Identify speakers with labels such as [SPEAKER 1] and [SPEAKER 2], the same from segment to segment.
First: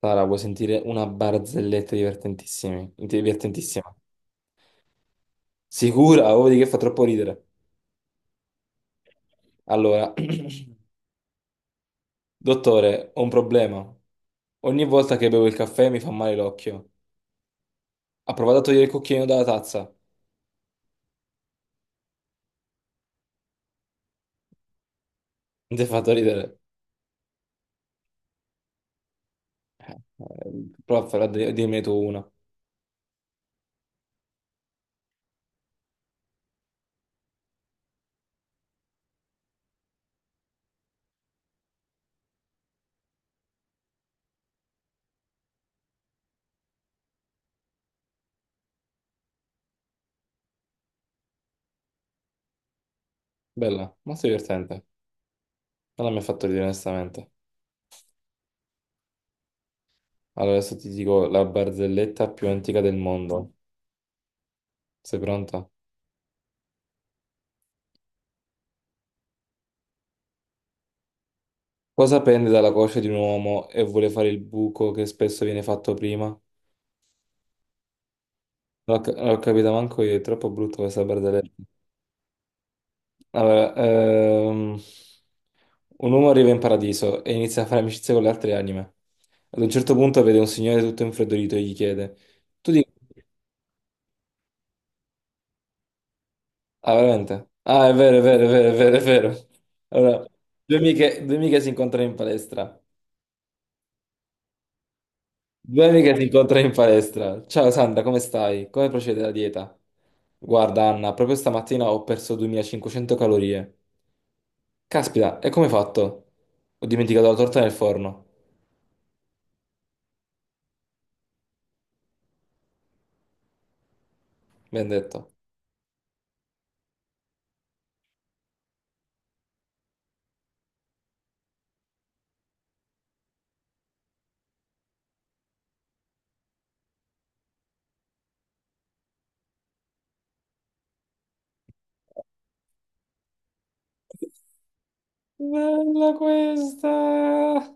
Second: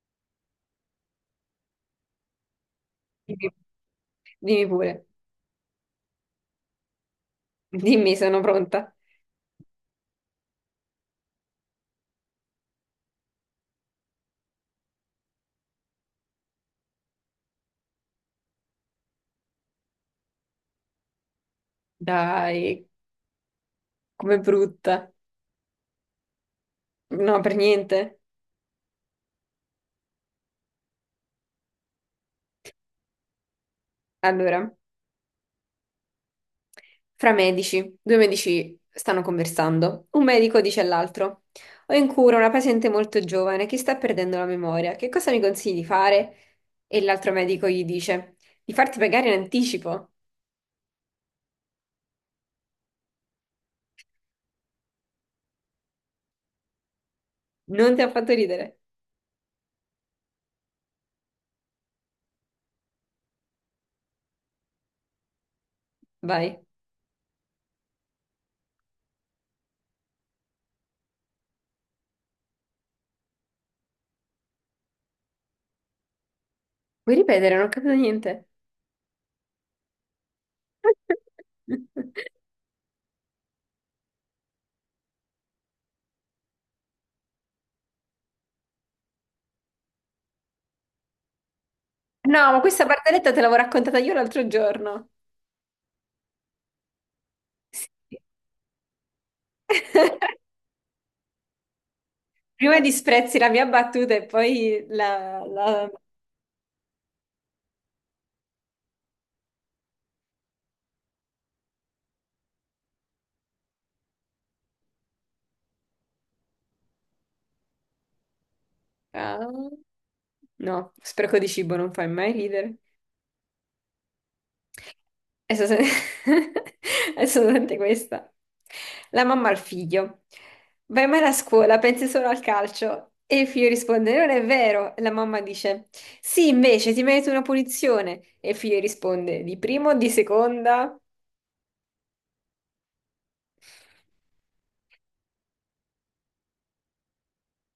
[SPEAKER 1] Sara, vuoi sentire una barzelletta divertentissima?
[SPEAKER 2] Dimmi
[SPEAKER 1] Divertentissima.
[SPEAKER 2] dimmi pure,
[SPEAKER 1] Sicura? Oh, di che fa troppo ridere.
[SPEAKER 2] dimmi, sono pronta.
[SPEAKER 1] Allora, dottore, ho un problema. Ogni volta che bevo il caffè mi fa male l'occhio. Ha provato a togliere il cucchiaino dalla tazza. Non
[SPEAKER 2] Dai, com'è brutta.
[SPEAKER 1] ti ha fatto ridere.
[SPEAKER 2] No, per niente.
[SPEAKER 1] Eh, prova a farla dirmene tu una.
[SPEAKER 2] Allora, fra medici, due medici stanno conversando. Un medico dice all'altro: ho in cura una paziente molto giovane che sta perdendo la memoria. Che cosa mi consigli di fare? E l'altro medico gli dice: di farti pagare in anticipo.
[SPEAKER 1] Bella, molto divertente. Non mi ha fatto ridere, onestamente.
[SPEAKER 2] Non ti ha fatto ridere.
[SPEAKER 1] Allora, adesso ti dico la barzelletta più antica del mondo. Sei pronta?
[SPEAKER 2] Vai.
[SPEAKER 1] Cosa pende dalla coscia di un uomo e vuole fare il buco che spesso viene fatto prima?
[SPEAKER 2] Vuoi ripetere? Non ho capito niente.
[SPEAKER 1] L'ho capito manco io, è troppo brutto questa barzelletta. Allora, un uomo arriva in paradiso e inizia a fare amicizia con le altre anime. Ad un certo punto vede un signore tutto infreddolito e gli chiede:
[SPEAKER 2] No, ma
[SPEAKER 1] Tu
[SPEAKER 2] questa
[SPEAKER 1] di...
[SPEAKER 2] barzelletta te l'avevo raccontata io l'altro giorno.
[SPEAKER 1] Ah, veramente? Ah, è
[SPEAKER 2] Sì.
[SPEAKER 1] vero, è vero, è vero, è vero, è vero. Allora, due amiche si incontrano in palestra.
[SPEAKER 2] Prima disprezzi la mia battuta e poi la...
[SPEAKER 1] Due
[SPEAKER 2] la-
[SPEAKER 1] amiche si incontrano in palestra. Ciao Sandra, come stai? Come procede la dieta? Guarda, Anna, proprio stamattina ho perso 2.500 calorie. Caspita, e come hai fatto? Ho dimenticato la torta nel forno,
[SPEAKER 2] Ah, no, spreco di cibo non fai mai ridere.
[SPEAKER 1] mi hanno detto.
[SPEAKER 2] Adesso se- adesso senti questa. La mamma al figlio: vai mai a scuola, pensi solo al calcio. E il figlio risponde: non è vero. E la mamma dice: sì, invece ti meriti una punizione. E il figlio risponde: di prima o di seconda?
[SPEAKER 1] Bella questa!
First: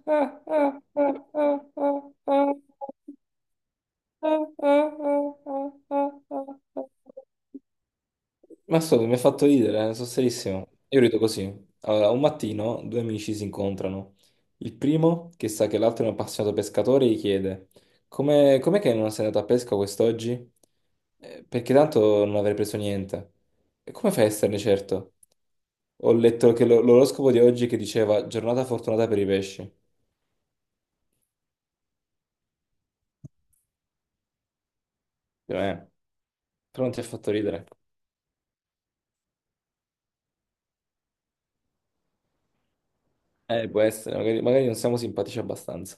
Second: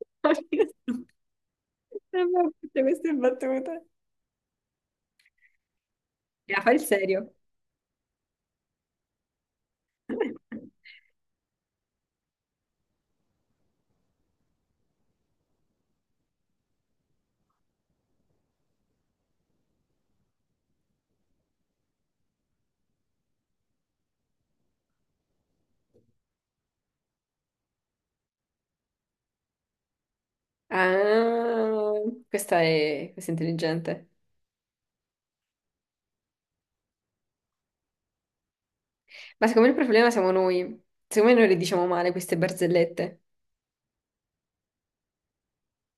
[SPEAKER 1] Ah, ah,
[SPEAKER 2] Non mi-
[SPEAKER 1] ah, ah, ah,
[SPEAKER 2] non mi-
[SPEAKER 1] ah,
[SPEAKER 2] Tutte queste battute.
[SPEAKER 1] ah, ah, ah, ah, ah,
[SPEAKER 2] La fa il
[SPEAKER 1] ah.
[SPEAKER 2] serio.
[SPEAKER 1] Ma scusa, mi ha fatto ridere, sono serissimo. Io rido così. Allora, un mattino due amici si incontrano. Il primo, che sa che l'altro è un appassionato pescatore, gli chiede: Come, com'è che non sei andato a pesca quest'oggi? Perché tanto non avrei preso niente. E come fai a esserne certo? Ho letto che l'oroscopo di oggi che diceva giornata fortunata per i pesci.
[SPEAKER 2] Ah, questa è intelligente.
[SPEAKER 1] Dico, però non ti ha fatto ridere.
[SPEAKER 2] Ma secondo me il problema siamo noi. Secondo me noi le diciamo male queste barzellette.
[SPEAKER 1] Può essere, magari, magari non siamo simpatici abbastanza.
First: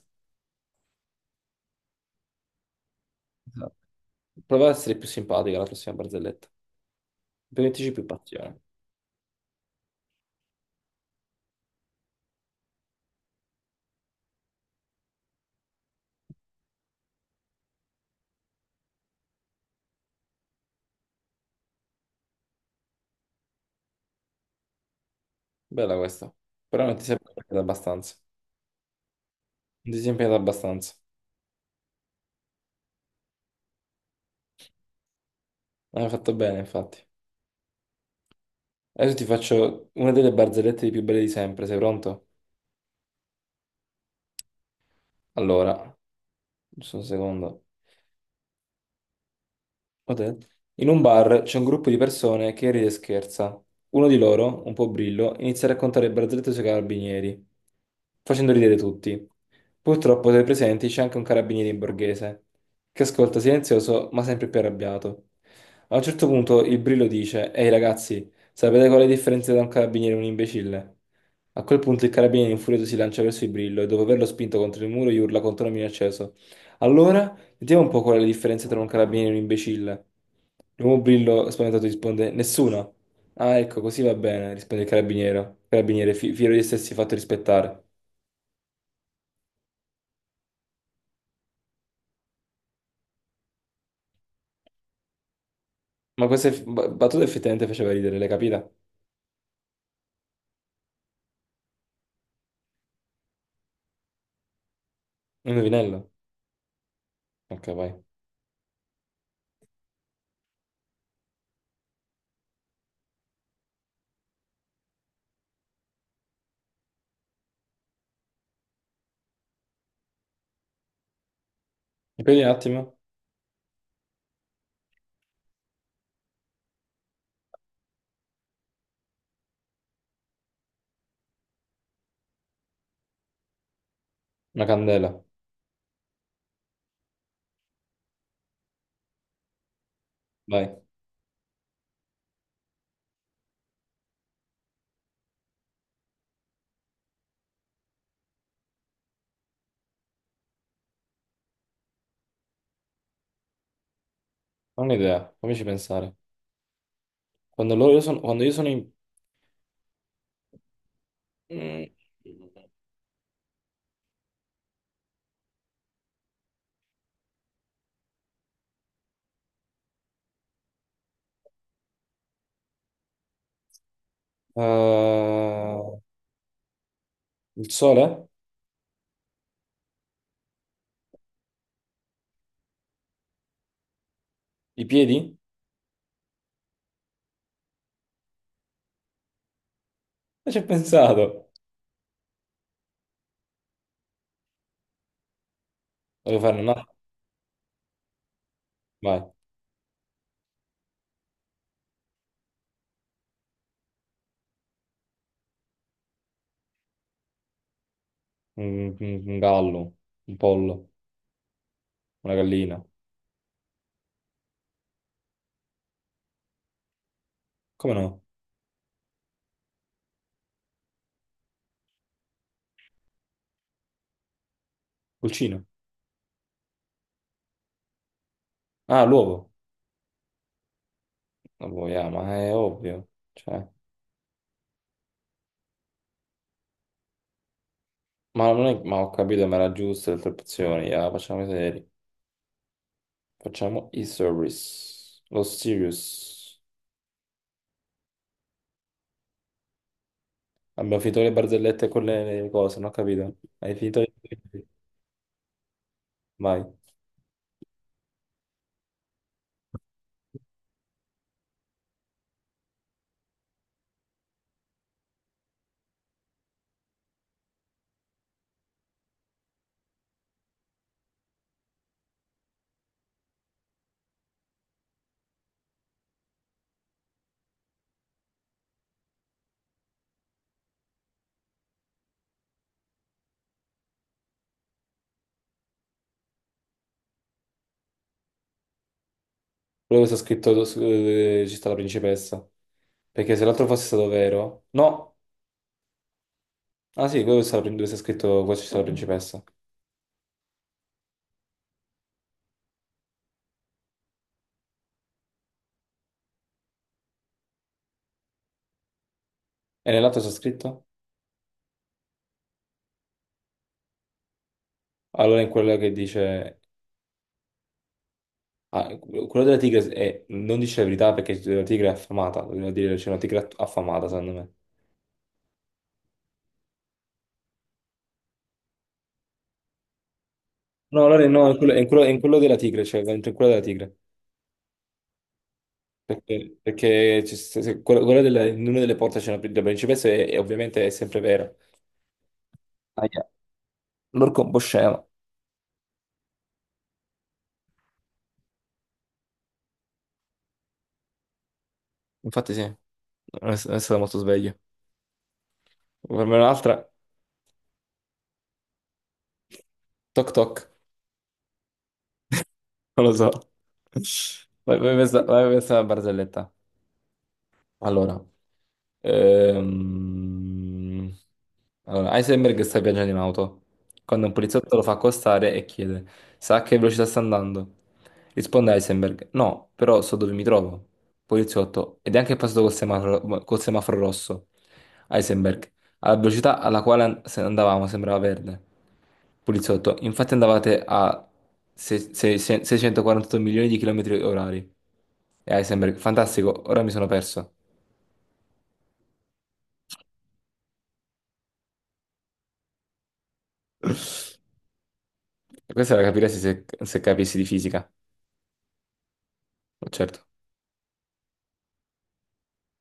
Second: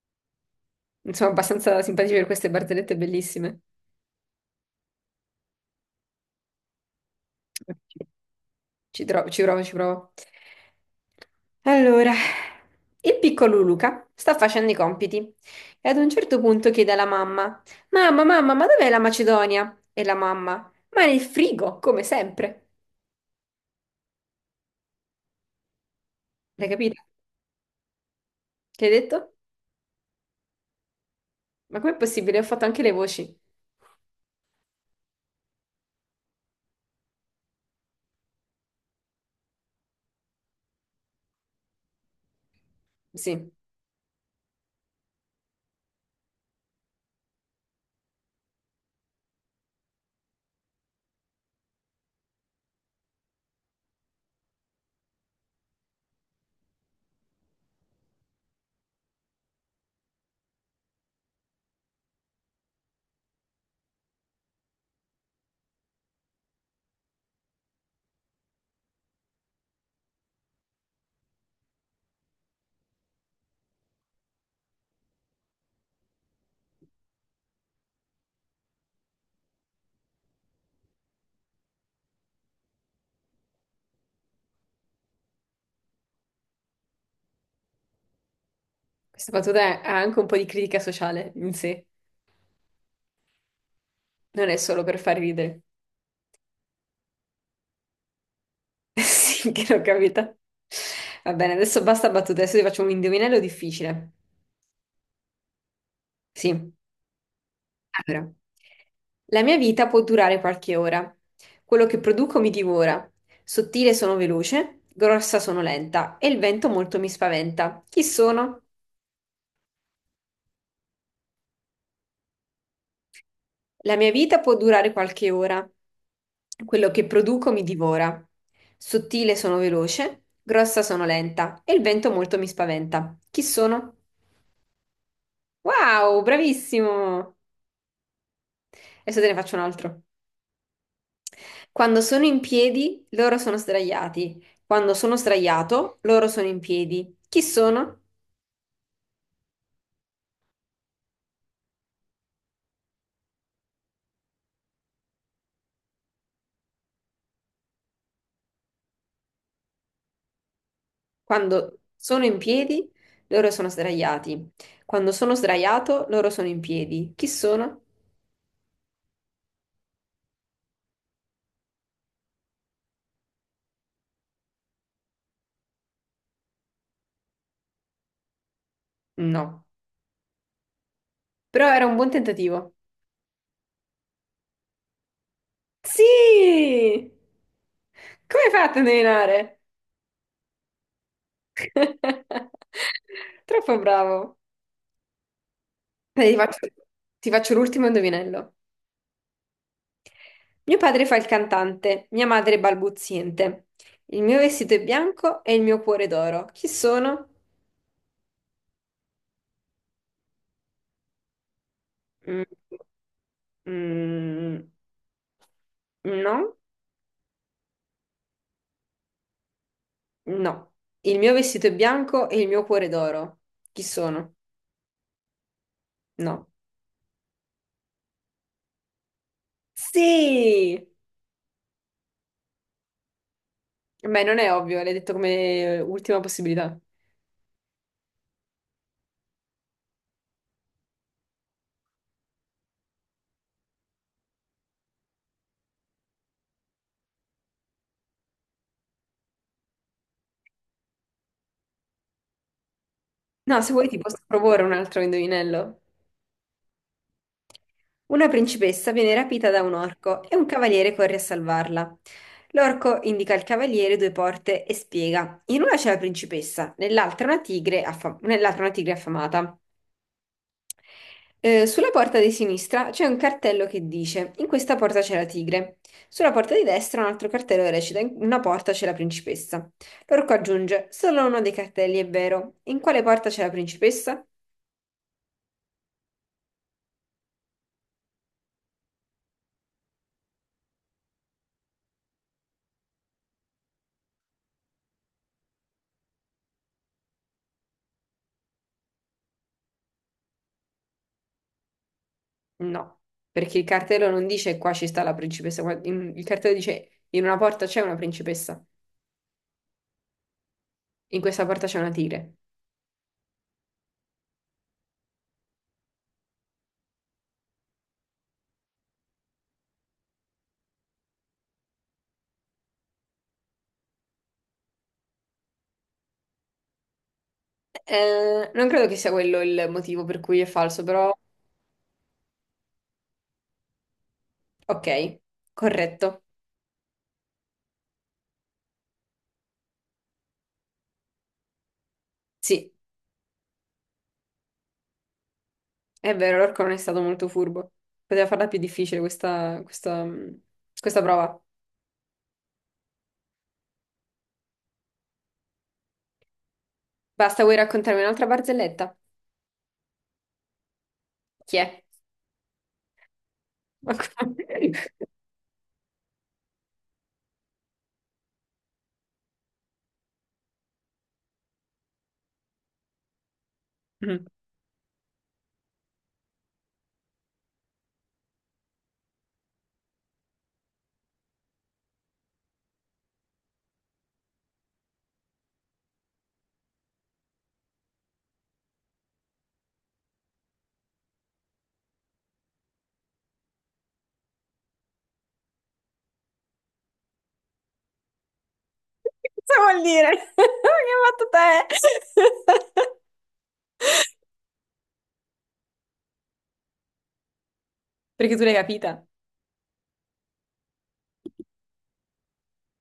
[SPEAKER 2] Non sono abbastanza simpatici per queste barzellette bellissime.
[SPEAKER 1] Esatto. Prova a essere più simpatica la prossima barzelletta. Mettici più passione.
[SPEAKER 2] Ci provo, ci provo. Allora, il piccolo Luca sta facendo i compiti e ad un certo punto chiede alla mamma: mamma, mamma, ma dov'è la Macedonia? E la mamma: ma nel frigo, come sempre.
[SPEAKER 1] Bella questa.
[SPEAKER 2] L'hai
[SPEAKER 1] Però non
[SPEAKER 2] capito?
[SPEAKER 1] ti sei impegnata abbastanza.
[SPEAKER 2] Che hai detto?
[SPEAKER 1] Non ti sei impegnata abbastanza.
[SPEAKER 2] Ma com'è possibile? Ho fatto anche le voci.
[SPEAKER 1] Hai fatto bene, infatti. Adesso ti faccio una delle barzellette più belle di sempre. Sei pronto?
[SPEAKER 2] Sì,
[SPEAKER 1] Allora, giusto un secondo. Potente. In un bar c'è un gruppo di persone che ride e scherza. Uno di loro, un po' brillo, inizia a raccontare barzellette sui carabinieri, facendo ridere tutti. Purtroppo tra i presenti c'è anche un carabiniere in borghese, che ascolta silenzioso ma sempre più arrabbiato. A un certo punto il brillo dice: Ehi ragazzi, sapete qual è la differenza tra un carabiniere e un imbecille? A quel punto il carabiniere infurioso si lancia verso il brillo e dopo averlo spinto contro il muro gli urla contro un acceso. Allora? Vediamo un po' qual è la differenza tra un carabiniere e un imbecille. L'uomo brillo spaventato risponde: Nessuna. Ah, ecco, così va bene, risponde il carabiniere, carabiniere fiero di essersi fatto rispettare.
[SPEAKER 2] questa battuta ha anche un po' di critica sociale in sé, non è solo per far ridere.
[SPEAKER 1] Ma questa battuta effettivamente faceva ridere, l'hai capita?
[SPEAKER 2] Sì, che l'ho capita. Va bene, adesso basta battute, adesso ti faccio un indovinello difficile.
[SPEAKER 1] Un indovinello?
[SPEAKER 2] Sì,
[SPEAKER 1] Ok, vai.
[SPEAKER 2] allora. La mia vita può durare qualche ora. Quello che produco mi divora. Sottile sono veloce, grossa sono lenta e il vento molto mi spaventa. Chi sono?
[SPEAKER 1] Ripendi un attimo.
[SPEAKER 2] La mia vita può durare qualche ora. Quello che produco mi divora. Sottile sono veloce, grossa sono lenta e il vento molto mi spaventa. Chi sono?
[SPEAKER 1] Una candela.
[SPEAKER 2] Wow, bravissimo! Adesso te ne faccio un altro.
[SPEAKER 1] Vai.
[SPEAKER 2] Quando sono in piedi, loro sono sdraiati. Quando sono sdraiato, loro sono in piedi. Chi sono?
[SPEAKER 1] Ho un'idea, fammici pensare. Quando loro io sono, quando io sono in...
[SPEAKER 2] Quando
[SPEAKER 1] Mm.
[SPEAKER 2] sono in piedi, loro sono sdraiati. Quando sono sdraiato, loro sono in piedi. Chi sono?
[SPEAKER 1] Eh, il sole?
[SPEAKER 2] No. Però era un buon tentativo.
[SPEAKER 1] I piedi?
[SPEAKER 2] Sì! Come hai fatto a indovinare?
[SPEAKER 1] Non ci ho pensato.
[SPEAKER 2] Troppo bravo. Dai,
[SPEAKER 1] Devo fare una...
[SPEAKER 2] ti faccio l'ultimo indovinello.
[SPEAKER 1] Vai.
[SPEAKER 2] Mio padre fa il cantante, mia madre è balbuziente. Il mio vestito è bianco e il mio cuore è d'oro. Chi sono?
[SPEAKER 1] Un gallo, un pollo, una
[SPEAKER 2] Mm,
[SPEAKER 1] gallina.
[SPEAKER 2] mm, no,
[SPEAKER 1] Come no?
[SPEAKER 2] no. Il mio vestito è bianco e il mio cuore è d'oro. Chi sono?
[SPEAKER 1] Pulcino.
[SPEAKER 2] No.
[SPEAKER 1] Ah, l'uovo.
[SPEAKER 2] Sì!
[SPEAKER 1] Vabbè, yeah, ma è ovvio. Cioè,
[SPEAKER 2] Beh, non è ovvio, l'hai detto come ultima possibilità.
[SPEAKER 1] ma non è, ma ho capito, ma era giusto le tre opzioni. Yeah, facciamo i seri. Facciamo i service. Lo serious. Abbiamo finito le barzellette con le cose, non ho capito.
[SPEAKER 2] No, se
[SPEAKER 1] Hai
[SPEAKER 2] vuoi ti
[SPEAKER 1] finito
[SPEAKER 2] posso
[SPEAKER 1] le...
[SPEAKER 2] proporre un altro indovinello.
[SPEAKER 1] Vai.
[SPEAKER 2] Una principessa viene rapita da un orco e un cavaliere corre a salvarla. L'orco indica al cavaliere due porte e spiega. In una c'è la principessa, nell'altra una tigre affamata. Sulla porta di sinistra c'è un cartello che dice: in questa porta c'è la tigre. Sulla porta di destra un altro cartello che recita: in una porta c'è la principessa. L'orco aggiunge: solo uno dei cartelli è vero. In quale porta c'è la principessa?
[SPEAKER 1] Quello che sta scritto su- ci sta la principessa. Perché se l'altro fosse stato vero... No! Ah sì, quello che sta- dove sta scritto qua ci sta la principessa.
[SPEAKER 2] No, perché il cartello non dice qua ci sta la principessa, il cartello dice in una porta c'è una principessa,
[SPEAKER 1] E nell'altro sta scritto?
[SPEAKER 2] in questa porta c'è una tigre.
[SPEAKER 1] Allora in quello che dice... ah, quello della tigre è- non dice la verità perché la tigre è affamata, doveva dire c'è una tigre affamata, secondo me.
[SPEAKER 2] Non credo che sia quello il motivo per cui è falso,
[SPEAKER 1] No,
[SPEAKER 2] però
[SPEAKER 1] allora no, è quello, è in quello- è in quello della tigre, cioè in quello della tigre.
[SPEAKER 2] ok, corretto.
[SPEAKER 1] Perché, perché c'è- quello, quello della- in una delle porte c'è una la principessa e ovviamente è sempre vero.
[SPEAKER 2] Sì,
[SPEAKER 1] Aia, l'orco è un po' scemo.
[SPEAKER 2] è vero, l'orco non è stato molto furbo. Poteva farla più difficile questa prova.
[SPEAKER 1] Infatti sì, non è, non è stato molto sveglio. Per me un'altra,
[SPEAKER 2] Basta, vuoi raccontarmi un'altra barzelletta?
[SPEAKER 1] toc toc,
[SPEAKER 2] Chi è?
[SPEAKER 1] non lo so.
[SPEAKER 2] Ma come-
[SPEAKER 1] Vai, vai, questa è una barzelletta. Allora. Ehm, allora, Heisenberg sta viaggiando in auto.
[SPEAKER 2] Mm.
[SPEAKER 1] Quando un poliziotto lo fa accostare e chiede: Sa a che velocità sta andando? Risponde Heisenberg: No, però so dove mi trovo. Poliziotto: Ed è anche passato col semaforo rosso. Heisenberg: Alla velocità alla quale andavamo sembrava verde. Poliziotto: Infatti andavate a 648 milioni di chilometri orari. E Heisenberg: Fantastico, ora mi sono perso.
[SPEAKER 2] Cosa vuol dire? Che hai fatto te?
[SPEAKER 1] Questa la capiresti se, se capissi di fisica,
[SPEAKER 2] Perché tu l'hai capita?
[SPEAKER 1] certo.